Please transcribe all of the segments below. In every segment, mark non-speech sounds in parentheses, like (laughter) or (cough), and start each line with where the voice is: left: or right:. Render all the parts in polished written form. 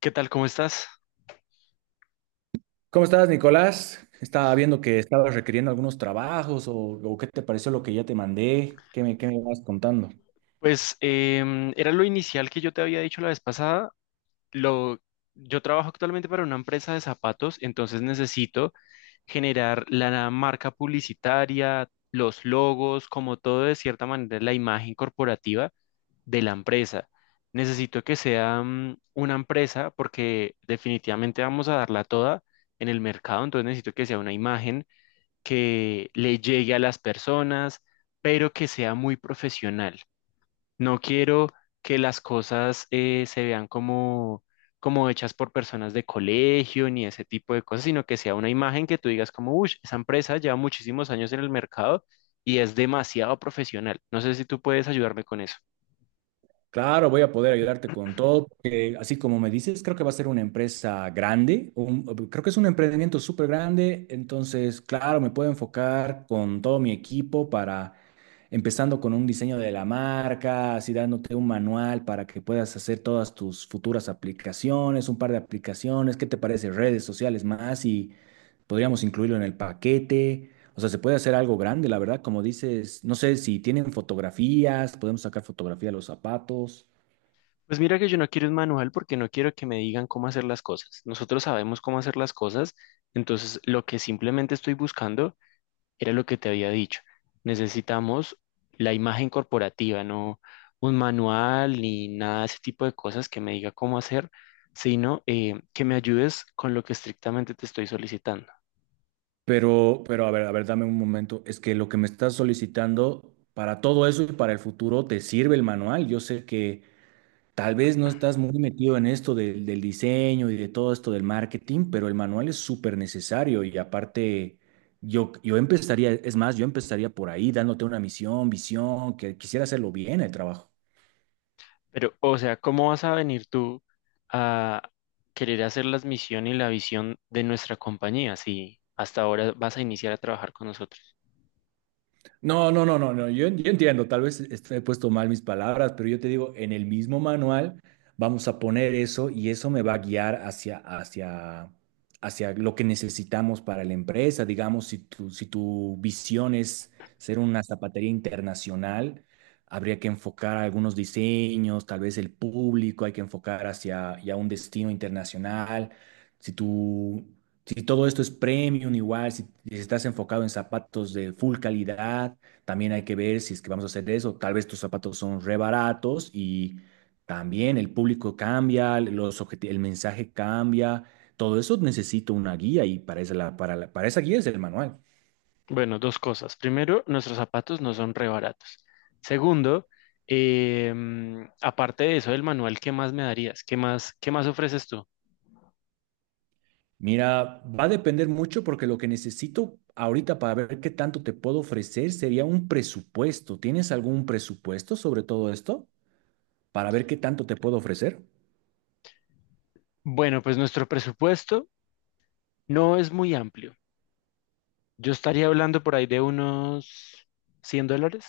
left: ¿Qué tal? ¿Cómo estás?
right: ¿Cómo estás, Nicolás? Estaba viendo que estabas requiriendo algunos trabajos o qué te pareció lo que ya te mandé, qué me vas contando.
left: Pues era lo inicial que yo te había dicho la vez pasada. Lo, yo trabajo actualmente para una empresa de zapatos, entonces necesito generar la marca publicitaria, los logos, como todo de cierta manera, la imagen corporativa de la empresa. Necesito que sea una empresa porque definitivamente vamos a darla toda en el mercado, entonces necesito que sea una imagen que le llegue a las personas, pero que sea muy profesional. No quiero que las cosas se vean como hechas por personas de colegio ni ese tipo de cosas, sino que sea una imagen que tú digas como, uy, esa empresa lleva muchísimos años en el mercado y es demasiado profesional. No sé si tú puedes ayudarme con eso.
right: Claro, voy a poder ayudarte con todo, porque así como me dices, creo que va a ser una empresa grande, creo que es un emprendimiento súper grande, entonces, claro, me puedo enfocar con todo mi equipo para, empezando con un diseño de la marca, así dándote un manual para que puedas hacer todas tus futuras aplicaciones, un par de aplicaciones, ¿qué te parece? Redes sociales más. Podríamos incluirlo en el paquete. O sea, se puede hacer algo grande, la verdad. Como dices, no sé si tienen fotografías, podemos sacar fotografía de los zapatos.
left: Pues mira que yo no quiero un manual porque no quiero que me digan cómo hacer las cosas. Nosotros sabemos cómo hacer las cosas, entonces lo que simplemente estoy buscando era lo que te había dicho. Necesitamos la imagen corporativa, no un manual ni nada de ese tipo de cosas que me diga cómo hacer, sino que me ayudes con lo que estrictamente te estoy solicitando.
right: Pero a ver, dame un momento. Es que lo que me estás solicitando para todo eso y para el futuro te sirve el manual. Yo sé que tal vez no estás muy metido en esto del diseño y de todo esto del marketing, pero el manual es súper necesario y aparte yo empezaría, es más, yo empezaría por ahí dándote una misión, visión, que quisiera hacerlo bien el trabajo.
left: Pero, o sea, ¿cómo vas a venir tú a querer hacer las misiones y la visión de nuestra compañía si hasta ahora vas a iniciar a trabajar con nosotros?
right: No, no, no, no, no. Yo entiendo, tal vez he puesto mal mis palabras, pero yo te digo, en el mismo manual vamos a poner eso y eso me va a guiar hacia lo que necesitamos para la empresa. Digamos, si tu visión es ser una zapatería internacional, habría que enfocar algunos diseños, tal vez el público, hay que enfocar hacia ya un destino internacional. Si tú si todo esto es premium, igual, si estás enfocado en zapatos de full calidad, también hay que ver si es que vamos a hacer eso. Tal vez tus zapatos son re baratos y también el público cambia, el mensaje cambia. Todo eso necesito una guía y para esa, la- para esa guía es el manual.
left: Bueno, dos cosas. Primero, nuestros zapatos no son re baratos. Segundo, aparte de eso del manual, ¿qué más me darías? Qué más ofreces tú?
right: Mira, va a depender mucho porque lo que necesito ahorita para ver qué tanto te puedo ofrecer sería un presupuesto. ¿Tienes algún presupuesto sobre todo esto para ver qué tanto te puedo ofrecer?
left: Bueno, pues nuestro presupuesto no es muy amplio. Yo estaría hablando por ahí de unos $100.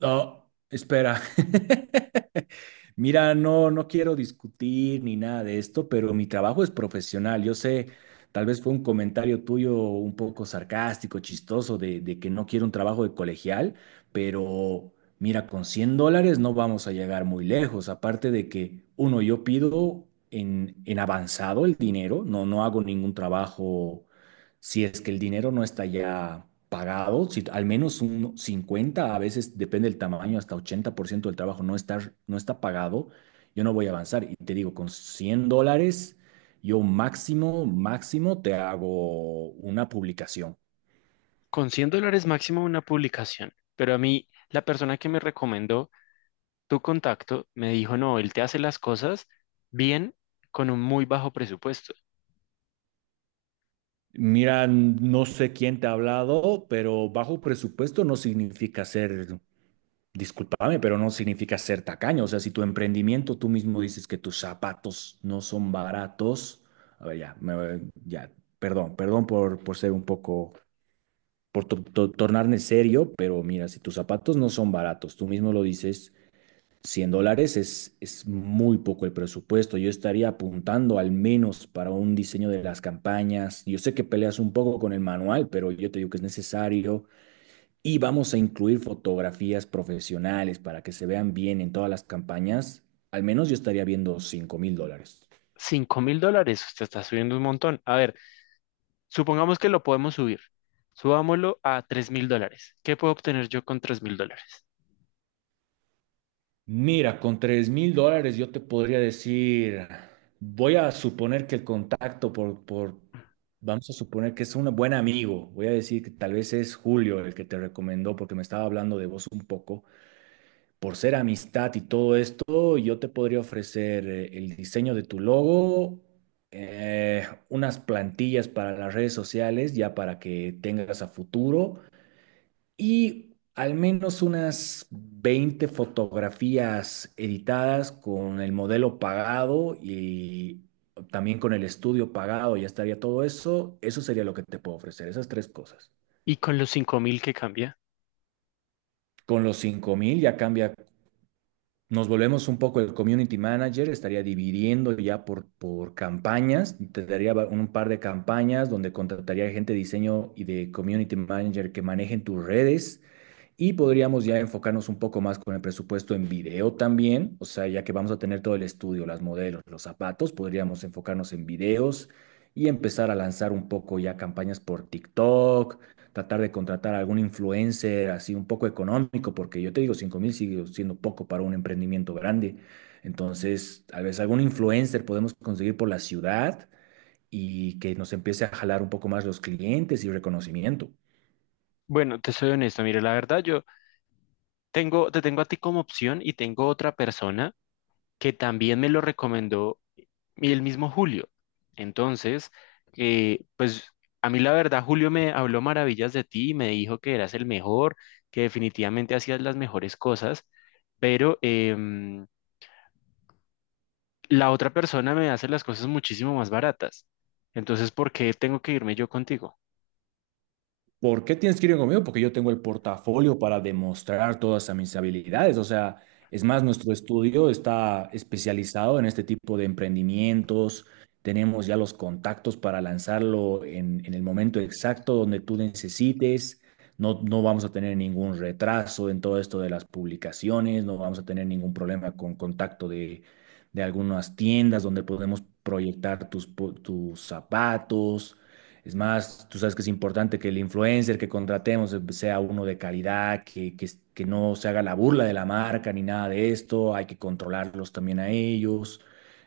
right: No, espera. (laughs) Mira, no quiero discutir ni nada de esto, pero mi trabajo es profesional. Yo sé, tal vez fue un comentario tuyo un poco sarcástico, chistoso, de que no quiero un trabajo de colegial, pero mira, con $100 no vamos a llegar muy lejos. Aparte de que, uno, yo pido en avanzado el dinero, no hago ningún trabajo si es que el dinero no está ya pagado, si al menos un 50 a veces depende del tamaño, hasta 80% del trabajo no está pagado, yo no voy a avanzar. Y te digo, con $100, yo máximo, máximo te hago una publicación.
left: Con $100 máximo una publicación. Pero a mí, la persona que me recomendó tu contacto me dijo, no, él te hace las cosas bien con un muy bajo presupuesto.
right: Mira, no sé quién te ha hablado, pero bajo presupuesto no significa ser. Discúlpame, pero no significa ser tacaño. O sea, si tu emprendimiento, tú mismo dices que tus zapatos no son baratos. A ver, ya, ya, perdón, perdón por ser un poco, por tornarme serio, pero mira, si tus zapatos no son baratos, tú mismo lo dices, $100 es muy poco el presupuesto. Yo estaría apuntando al menos para un diseño de las campañas. Yo sé que peleas un poco con el manual, pero yo te digo que es necesario. Y vamos a incluir fotografías profesionales para que se vean bien en todas las campañas. Al menos yo estaría viendo $5,000.
left: $5.000, usted está subiendo un montón. A ver, supongamos que lo podemos subir. Subámoslo a $3.000. ¿Qué puedo obtener yo con $3.000?
right: Mira, con $3,000 yo te podría decir, voy a suponer que el contacto vamos a suponer que es un buen amigo. Voy a decir que tal vez es Julio el que te recomendó porque me estaba hablando de vos un poco. Por ser amistad y todo esto, yo te podría ofrecer el diseño de tu logo, unas plantillas para las redes sociales, ya para que tengas a futuro, y al menos unas 20 fotografías editadas con el modelo pagado y también con el estudio pagado, ya estaría todo eso. Eso sería lo que te puedo ofrecer, esas tres cosas.
left: ¿Y con los 5.000 que cambia?
right: Con los 5,000 ya cambia. Nos volvemos un poco el community manager, estaría dividiendo ya por campañas, te daría un par de campañas donde contrataría gente de diseño y de community manager que manejen tus redes y podríamos ya enfocarnos un poco más con el presupuesto en video también, o sea, ya que vamos a tener todo el estudio, las modelos, los zapatos, podríamos enfocarnos en videos y empezar a lanzar un poco ya campañas por TikTok, tratar de contratar a algún influencer así un poco económico, porque yo te digo, 5,000 sigue siendo poco para un emprendimiento grande. Entonces, a veces algún influencer podemos conseguir por la ciudad y que nos empiece a jalar un poco más los clientes y reconocimiento.
left: Bueno, te soy honesto, mire, la verdad yo tengo, te tengo a ti como opción y tengo otra persona que también me lo recomendó y el mismo Julio. Entonces, pues a mí la verdad Julio me habló maravillas de ti, y me dijo que eras el mejor, que definitivamente hacías las mejores cosas, pero la otra persona me hace las cosas muchísimo más baratas. Entonces, ¿por qué tengo que irme yo contigo?
right: ¿Por qué tienes que ir conmigo? Porque yo tengo el portafolio para demostrar todas mis habilidades. O sea, es más, nuestro estudio está especializado en este tipo de emprendimientos. Tenemos ya los contactos para lanzarlo en el momento exacto donde tú necesites. No vamos a tener ningún retraso en todo esto de las publicaciones. No vamos a tener ningún problema con contacto de algunas tiendas donde podemos proyectar tus, tus zapatos. Es más, tú sabes que es importante que el influencer que contratemos sea uno de calidad, que no se haga la burla de la marca ni nada de esto, hay que controlarlos también a ellos.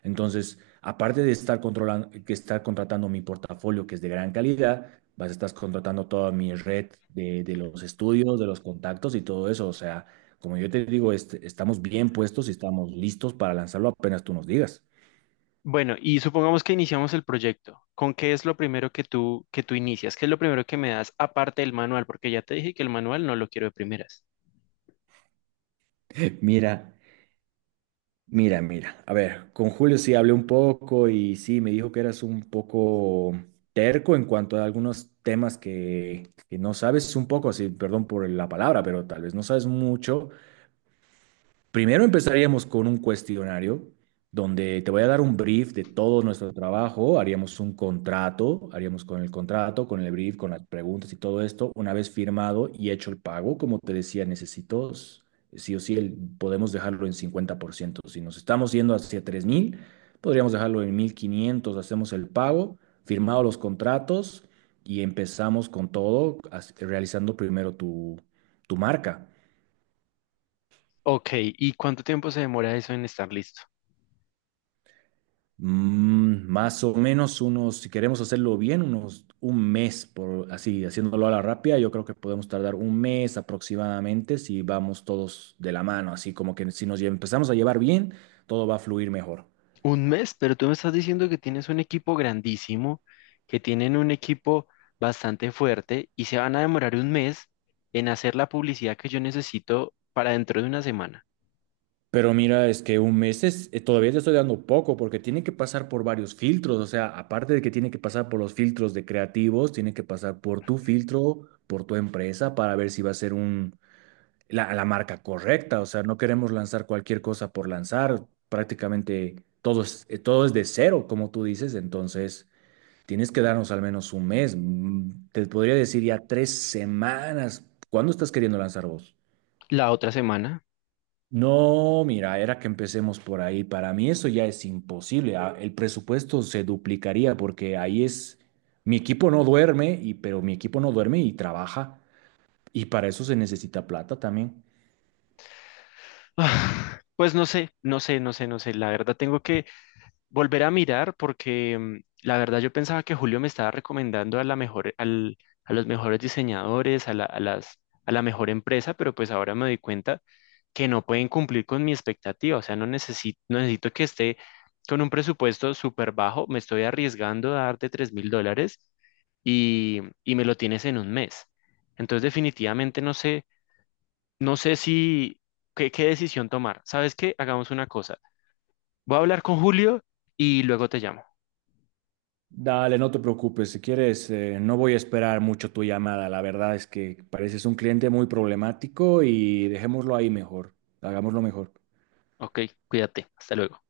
right: Entonces, aparte de estar controlando, que estar contratando mi portafolio, que es de gran calidad, vas a estar contratando toda mi red de los estudios, de los contactos y todo eso. O sea, como yo te digo, estamos bien puestos y estamos listos para lanzarlo apenas tú nos digas.
left: Bueno, y supongamos que iniciamos el proyecto. ¿Con qué es lo primero que tú inicias? ¿Qué es lo primero que me das aparte del manual? Porque ya te dije que el manual no lo quiero de primeras.
right: (laughs) Mira. Mira, mira, a ver, con Julio sí hablé un poco y sí, me dijo que eras un poco terco en cuanto a algunos temas que no sabes un poco, sí, perdón por la palabra, pero tal vez no sabes mucho. Primero empezaríamos con un cuestionario donde te voy a dar un brief de todo nuestro trabajo, haríamos un contrato, haríamos con el contrato, con el brief, con las preguntas y todo esto. Una vez firmado y hecho el pago, como te decía, necesito sí o sí, podemos dejarlo en 50%. Si nos estamos yendo hacia 3,000, podríamos dejarlo en 1,500. Hacemos el pago, firmado los contratos y empezamos con todo, realizando primero tu marca.
left: Ok, ¿y cuánto tiempo se demora eso en estar listo?
right: Más o menos unos, si queremos hacerlo bien, unos un mes, por así, haciéndolo a la rápida, yo creo que podemos tardar un mes aproximadamente si vamos todos de la mano, así como que si empezamos a llevar bien, todo va a fluir mejor.
left: Un mes, pero tú me estás diciendo que tienes un equipo grandísimo, que tienen un equipo bastante fuerte y se van a demorar un mes en hacer la publicidad que yo necesito para dentro de una semana.
right: Pero mira, es que un mes es, todavía te estoy dando poco porque tiene que pasar por varios filtros, o sea, aparte de que tiene que pasar por los filtros de creativos, tiene que pasar por tu filtro, por tu empresa, para ver si va a ser la marca correcta, o sea, no queremos lanzar cualquier cosa por lanzar, prácticamente todo es de cero, como tú dices, entonces tienes que darnos al menos un mes, te podría decir ya 3 semanas, ¿cuándo estás queriendo lanzar vos?
left: La otra semana.
right: No, mira, era que empecemos por ahí, para mí eso ya es imposible, ah, el presupuesto se duplicaría porque ahí es, mi equipo no duerme, y, pero mi equipo no duerme y trabaja, y para eso se necesita plata también.
left: (sighs) Pues no sé, no sé, no sé, no sé. La verdad tengo que volver a mirar porque la verdad yo pensaba que Julio me estaba recomendando a la mejor, a los mejores diseñadores, a la mejor empresa, pero pues ahora me doy cuenta que no pueden cumplir con mi expectativa, o sea, no necesito, no necesito que esté con un presupuesto súper bajo, me estoy arriesgando a darte $3.000 y me lo tienes en un mes. Entonces definitivamente no sé, no sé si, qué decisión tomar. ¿Sabes qué? Hagamos una cosa. Voy a hablar con Julio y luego te llamo.
right: Dale, no te preocupes. Si quieres, no voy a esperar mucho tu llamada. La verdad es que pareces un cliente muy problemático y dejémoslo ahí mejor. Hagámoslo mejor.
left: Ok, cuídate. Hasta luego.